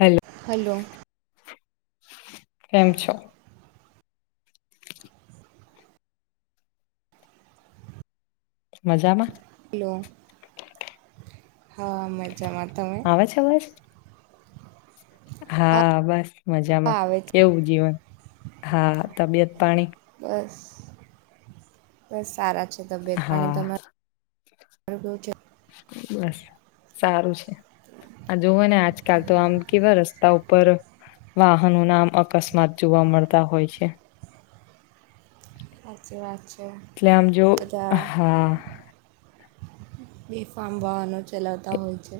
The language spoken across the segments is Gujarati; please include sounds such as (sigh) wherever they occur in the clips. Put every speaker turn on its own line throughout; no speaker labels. Hello
hello.
કેમ છો? મજામાં?
હલો, હા. મજામાં તમે
આવેછે અવાજ? હા બસ
હા
મજામાં,
આવે છે
કેવું જીવન હા તબિયત પાણી?
બસ બસ સારા છે તબિયત પાણી
હા
તમારા? હ ચ
બસ સારું છે. આ જોવ ને આજકાલ તો આમ કેવા રસ્તા ઉપર વાહનો નામ અકસ્માત જોવા મળતા હોય છે.
સાચી વાત છે
એટલે આમ જો
પૂજા.
હા
બેફામ વાહનો ચલાવતા
એ-
હોય છે.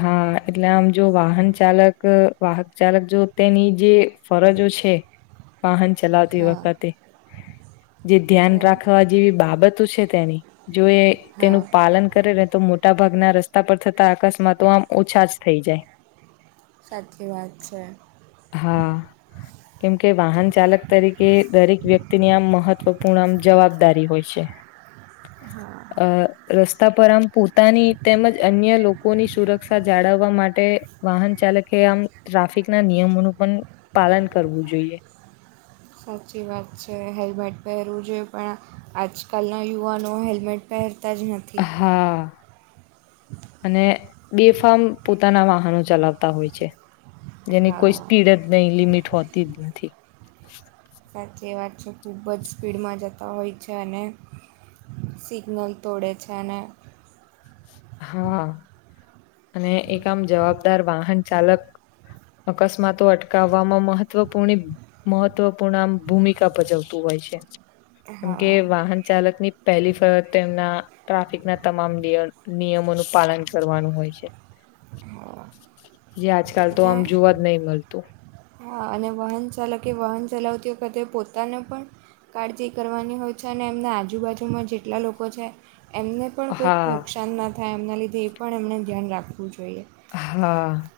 હા એટલે આમ જો વાહન ચાલક વાહક ચાલક જો તેની જે ફરજ છે વાહન ચલાવતી
હા
વખતે જે ધ્યાન
હા
રાખવા જેવી બાબતો છે તેની જો એ
હા
તેનું પાલન કરે ને તો મોટાભાગના રસ્તા પર થતા અકસ્માતો આમ ઓછા જ થઈ જાય.
સાચી વાત છે.
હા. કેમકે વાહન ચાલક તરીકે દરેક વ્યક્તિની આમ મહત્વપૂર્ણ આમ જવાબદારી હોય છે. અ
હા
રસ્તા પર આમ પોતાની તેમજ અન્ય લોકોની સુરક્ષા જાળવવા માટે વાહન ચાલકે આમ ટ્રાફિક ના નિયમોનું પણ પાલન કરવું જોઈએ.
સાચી વાત છે હેલ્મેટ પહેરવું જોઈએ. પણ આજકાલના યુવાનો હેલ્મેટ પહેર તાજ નથી.
હા અને બેફામ પોતાના વાહનો ચલાવતા હોય છે. જેની કોઈ
હા
સ્પીડ જ નહી લિમિટ હોતી જ નથી.
સાચી વાત છે ખૂબ જ સ્પીડમાં જતા હોય છે. અને સિગ્નલ તોડે છે ને
હા અને એક આમ જવાબદાર વાહન ચાલક અકસ્માતો અટકાવવામાં મહત્વપૂ મહત્વપૂર્ણ આમ ભૂમિકા ભજવતું હોય. (unintelligible) કેમ કે
હા
વાહન ચાલકની પહેલી ફરજ તેમના ટ્રાફિક ના તમામ નિયમ. નિયમોનું પાલન કરવાનું હોય છે.
હા
જે આજકાલ તો આમ જોવા જ નહી મળતું.
આ અને વાહન ચાલકે વાહન ચલાવતી વખતે પોતાને પણ કાળજી કરવાની હોય છે. અને એમના આજુબાજુમાં જેટલા લોકો છે એમને પણ કોઈક
હા
નુકસાન ના થાય એમના લીધે એ પણ એમણે ધ્યાન રાખવું જોઈએ.
હા.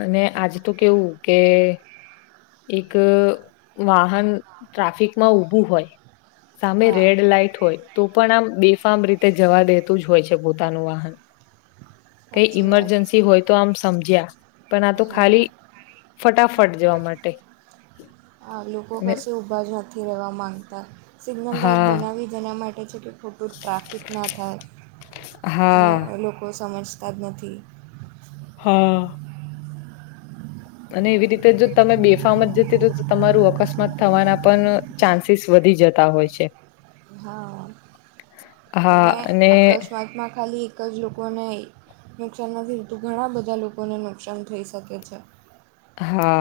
અને આજ તો કેવું કે એક વાહન ટ્રાફિકમાં ઊભું હોય સામે
હા
રેડ લાઈટ હોય તો પણ આમ બેફામ રીતે જવા દેતું જ હોય છે પોતાનું વાહન. (unintelligible) કઈ
સાચી વાત છે
ઈમરજન્સી હોય તો આમ સમજ્યા પણ આ તો
હા
ખાલી ફટાફ ફટ જવા માટે
આ લોકો
અને
કશી ઊભા જ નથી રહેવા માંગતા. સિગ્નલ લાાઈટ
હા
બનાવી જેના માટે છે કે ખોટું ટ્રાફિક ના થાય. પણ
હા
લોકો સમજતા જ નથી.
હા. અને એવી રીતે જો તમે બેફામ જ જતી હો તો તમારું અકસ્માત થવાના પણ ચાન્સીસ વ ધી જતા હોય છે.
હા.
હા.
અને
અને
અકસ્માતમાં ખાલી એક જ લોકોને નુકસાન નથી થતું. ઘણા બધા લોકોને નુકસાન થઈ શકે છે.
હા.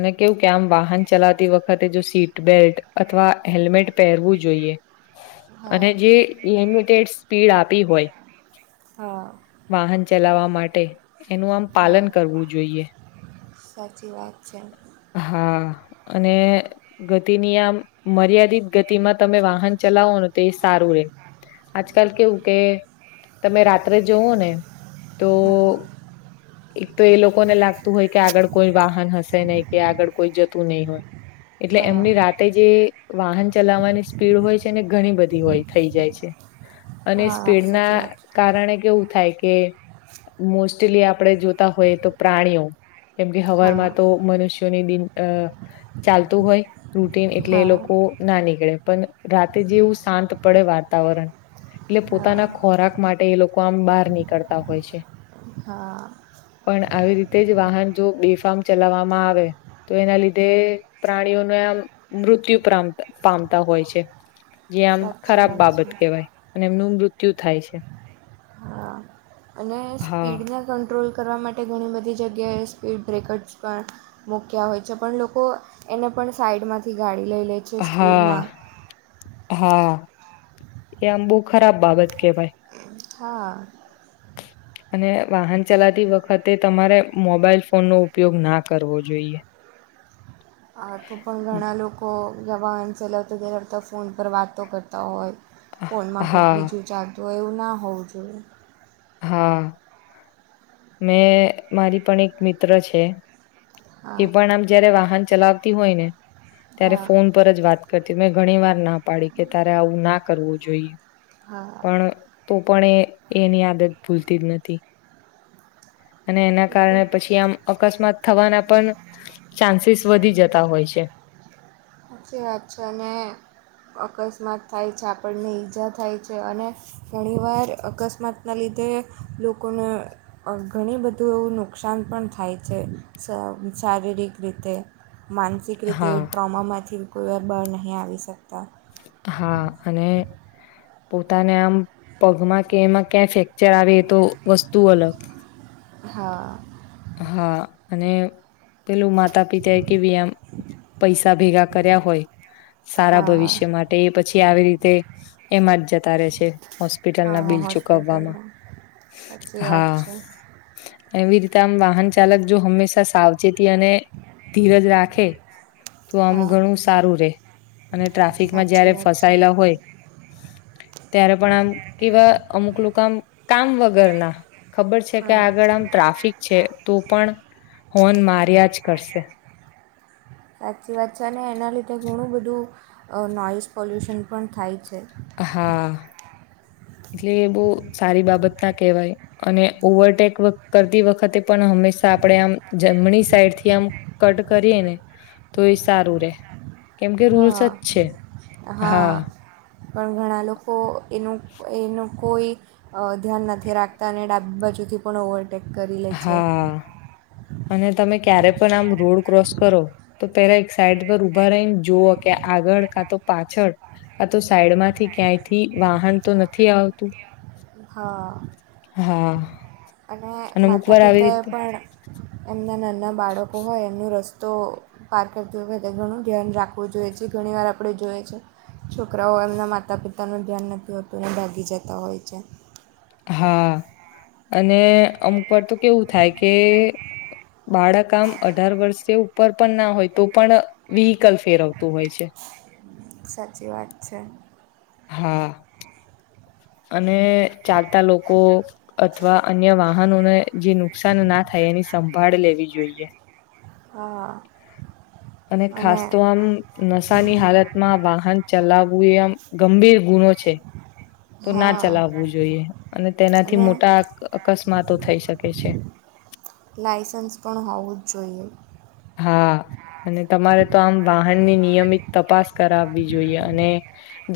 અને કેવું કે આમ વાહન ચલાવતી વખતે જો સીટ બેલ્ટ અથવા હેલ્મેટ પહેરવું જોઈએ. અને
હા
જે લિમિટેડ સ્પીડ આપી હોય.
હા
વાહન ચલાવવા માટે એનું આમ પાલન
હા
કરવું જોઈએ.
સાચી વાત છે.
હા અને ગતિની આમ મર્યાદિત ગતિમાં તમે વાહન ચલાવો ને તો એ સારું. (unintelligible) આજકાલ કેવું કે તમે રાત્રે જવો ને તો
હા
એક તો એ લોકોને લાગતું હોય કે આગળ કોઈ વાહન હશે નહી કે આગળ કોઈ જતું નહી હોય. એટલે
હા
એમની રાતે જે વાહન ચલાવવાની સ્પીડ હોય છે ને ઘણી બધી હોય થઈ જાય છે. અને
હા
સ્પીડ ના
સાચી વાત છે
કારણે કેવું થાય કે મોસ્ટલી આપણે જોતા હોય તો પ્રાણીઓ કેમ કે હવારમાં
હા
તો મનુષ્યોને દિન અ ચાલતું હોય. રૂટીન એટલે એ
હા
લોકો ના નીકળે પણ રાતે જેવું શાંત પડે વાતાવરણ એટલે
હા
પોતાના ખોરાક માટે એ લોકો આમ બહાર નીકળતા હોય છે.
હા
પણ આવી રીતે જ વાહન જો બેફામ ચલાવવામાં આવે તો એના લીધે પ્રાણીઓને આમ મૃત્યુ મૃત્યુ પામતા હોય છે. જે્યા આમ
સાચી
ખરાબ
વાત છે
બાબત કહેવાય અને એમનું મૃત્યુ થાય છે.
હા અને
હા
સ્પીડને કંટ્રોલ કરવા માટે ઘણી બધી જગ્યાએ સ્પીડ બ્રેકર્સ પણ મૂક્યા હોય છે પણ લોકો એને પણ સાઈડમાંથી ગાડી લઈ લે છે
હા
સ્પીડમાં.
હા એમ બહુ ખરાબ બાબત કેવાય.
હા
(unintelligible) અને વાહન ચલાતી વખતે તમારે મોબાઈલ ફોનનો ઉપયોગ ના કરવો જોઈએ. (inaudible)
આ તો પણ ઘણા લોકો જવાન ચલાવતા ચલાવતા ફોન પર વાતો કરતા હોય. ફોનમાં કંઈક
હા
બીજું ચાલતું હોય એવું ના હોવું જોઈએ.
હા. મેં મારી પણ એક મિત્ર છે. એ
હા
પણ આમ જયારે વાહન ચલાવતી હોય ને. ત્યારે
હા
ફોન પર જ વાત કરતી મેં ઘણી વાર ના પાડી કે તારે આવું ના કરવું જોઈએ.
હા
પણ તો પણ એ એની આદત ભૂલતી જ નથી. અને એના
એ તો
કારણે પછી આમ. અકસ્માત થવાના પણ ચાન્સીસ વધી જતા હોય છે.
પછી વાચને અકસ્માત થાય છે આપણને ઈજા થાય છે અને ઘણી વાર અકસ્માતના લીધે રીધે લોકોને ઘણી બધું એવું નુકસાન પણ થાય છે. શારીરિક રીતે. માનસિક રીતે
હા
ટ્રોમામાંથી કોઈવાર બળ નહીં આવી શકતા.
હા અને. પોતાને આમ પગમાં કે એમાં ક્યાં ફ્રેક્ચર આવે એ તો વસ્તુ અલગ. (inaudible)
હા.
હા અને. પેલું માતા પિતા એ કેવી આમ પૈસા ભેગા કર્યા હોય સારા
હા
ભવિષ્ય માટે એ પછી આવી રીતે એમાં જ જતા રહે છે હો હોસ્પિટલ ના
હા
બિલ ચુકવવામાં.
હોસ્પિટલમાં સાચી વાત છે
એવી રીતે આમ વાહન ચાલક જો હંમેશા સાવચેતી અને ધીરજ રાખે તો આમ
હા
ઘણું સારું રે અને ટ્રાફિકમાં
સાચી
જયારે
વાત છે
ફસાયેલા હોય ત્યારે પણ આમ કેવા અમુક લોકો આમ કામ વગર ના ખબર છે કે
હા
આગળ આમ ટ્રાફિક છે. તો પણ હોન માર્યા જ કરશે.
સાચી વાત છે અને એના લીધે ઘણું બધું નોઈઝ પોલ્યુશન પણ થાય છે.
હા. એટલે એ બહ સારી બાબત ના કહેવાય અને ઓવરટેક કરતી વખતે પણ હંમેશા આપડે આમ જમણી સાઈડ થી આમ કટ કરીએ ને. તો એ સારું રે કેમ કે રૂલ્સ જ
હા
છે
હા. પણ ઘણા લોકો એનું એનું કોઈ ધ્યાન નથી રાખતા અને ડાબી બા જુથી પણ ઓવરટેક કરી લેય છે.
હા અને તમે ક્યારે પણ આમ રોડ ક્રોસ કરો તો પેલા એક સાઈડ પર ઉભા રહીને જુઓ ક આગળ કા તો પાછળ આ તો સાઈડ માંથી ક્યાંયથી વાહન તો નથી આવતું.
હા.
હા
અને
અને અમુક
માતા
વાર આવી
પિતાએ
રીતે
પણ એમના નં ના બાળકો હોય એમનો રસ્તો પાર કરતી વખતે ઘણું ધ્યાન રાખવું જોઈએ છે ઘણી વાર આપડે છોકરાઓ એમના માતા પિતાનું ધ્યાન નથી હોતું ને ભાગી જતા હોય છે.
હા અને અમુક વાર તો કેવું થાય કે બાળક આમ અઢાર વર્ષથી ઉપર પણ ના હોય તો પણ વ્હીકલ ફેરવતું હોય છે.
સાચી વાત છે.
હા. અને ચાલતા લોકો અથવા અન્ય વાહનોને જે નુકસાન ના થાય એની સંભાળ લેવી જોઈએ.
હા.
અને ખાસ તો આમ નસ સા ની હાલતમાં વાહન ચલાવવું એ ગંભીર ગુનો છે. તો ના
હા
ચલાવવું જોઈએ અને તેનાથી
અને
મોટા અકસ્માતો થઈ શકે છે. (inaudible)
લાયસન્સ પણ હોવું જ જોઈએ.
હા અને તમારે તો આમ વાહનની નિયમિત તપાસ કરાવવી જોઈએ અને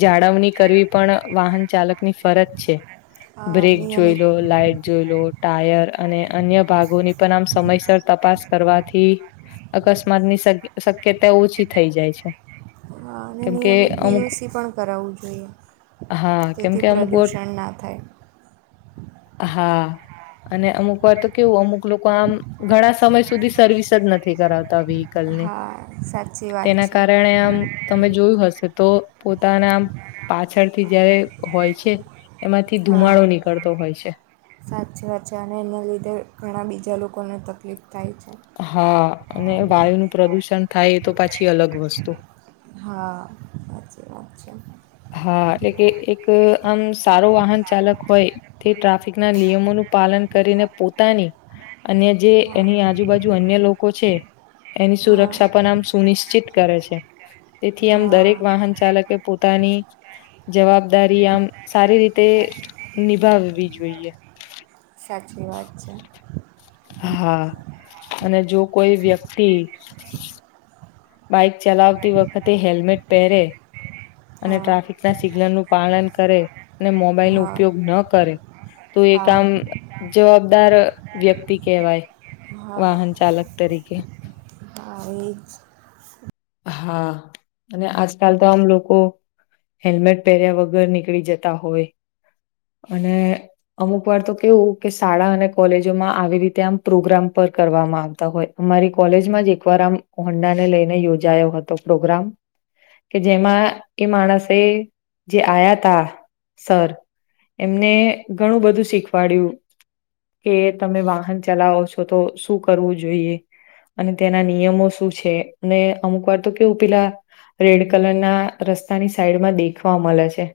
જાળવણી કરવી પણ વાહન ચાલકની ફરજ છે.
હા
બ્રેક જોઈ
નિયમિત
લો લાાઈટ જોઈ લો ટાયર અને અન્ય ભાગોની પણ આમ સમયસર તપ પાસ કરવાથી અકસ્માતની શક્યતા ઓછી થઈ જાય છે
હા અને
કેમકે
નિયમિત
અમુક
પીયુસી પણ કરાવવું જોઈએ
હા
તેથી
કેમકે અમુક વાર
પ્રદૂષણ ના થાય.
હા અને અમુક વાર તો કેવું અમુક લોકો આમ ઘણા સમય સુધી સર્વિસ જ નથ તી કરાવતા વહિકલને
હા સાચી વાત
તેના
છે
કારણે આમ તમે જોયું હ શે તો પોતાના પાછળથી જયારે હોય છે એમાંથી ધુમાડો નીકળતો હોય છે.
સાચ વાત છે અને એના લીધે ઘણા બીજા લોકોને તકલીફ થાય છે.
હા અને વાયુ નું પ્રદુષણ થાય એ તો પાછી અલગ વસ્તુ.
હા હાચી વાત છે.
હા એટલે કે એક આમ સારો વાહન ચાલક હોય તે ટ્રાફિક ના નિયમોનું પાલન કરીને પોતાની અને જે
હા
એની આજુબાજુ અન્ય લોકો છે. એની સુરક્ષા પણ આમ સુનિશ્ચિત કરે છે તેથી
હા
આમ દરેક
હા
વાહન ચાલકે પો તાની જવાબદારી આમ સારી રીતે નિભાવવી જોઈએ.
સાચી વાત છે.
હા અને જો કોઈ વ્યક્તિ બાઈક ચલાવતી વખતે હેલ્મેટ પહેરે અને
હા
ટ્રાફિક ના સિગ્નલ નું પાલન કરે અને મોબાઈલ ને
હા
ઉપયોગ ન કરે. તો એ
હા
આમ જવાબદાર વ્યક્તિ કેહેવાય.
હા
વાહન ચાલક તરીકે.
એજ.
હા, અને આજકાલ તો આમ લોકો હેલ્મેટ પહેર્યા વગર નીકળી જતા હોય. અને અમુક વાર તો કેવું કે શાળા અને કોલેજોમાં આવી રીતે આમ પ્રોગ્રામ આવ હોય અમારી કોલેજમાં એકવાર આમ હોંડા ને લઈને યોજ જાયો હતો પ્રોગ્રામ. કે જેમાં એ માણસે જે આવ્યા તા સર. એમને ઘણું બધું શીખવાડય્યું. કે તમે વાહન ચલાવો છો તો શું કરવું જોઈએ. અને તેના નિયમો શું છે અને અમુક વાર તો કેવું પેલા રેડ કલર ના રસ્તાની સાઈડમાં દેખવા મળે છે.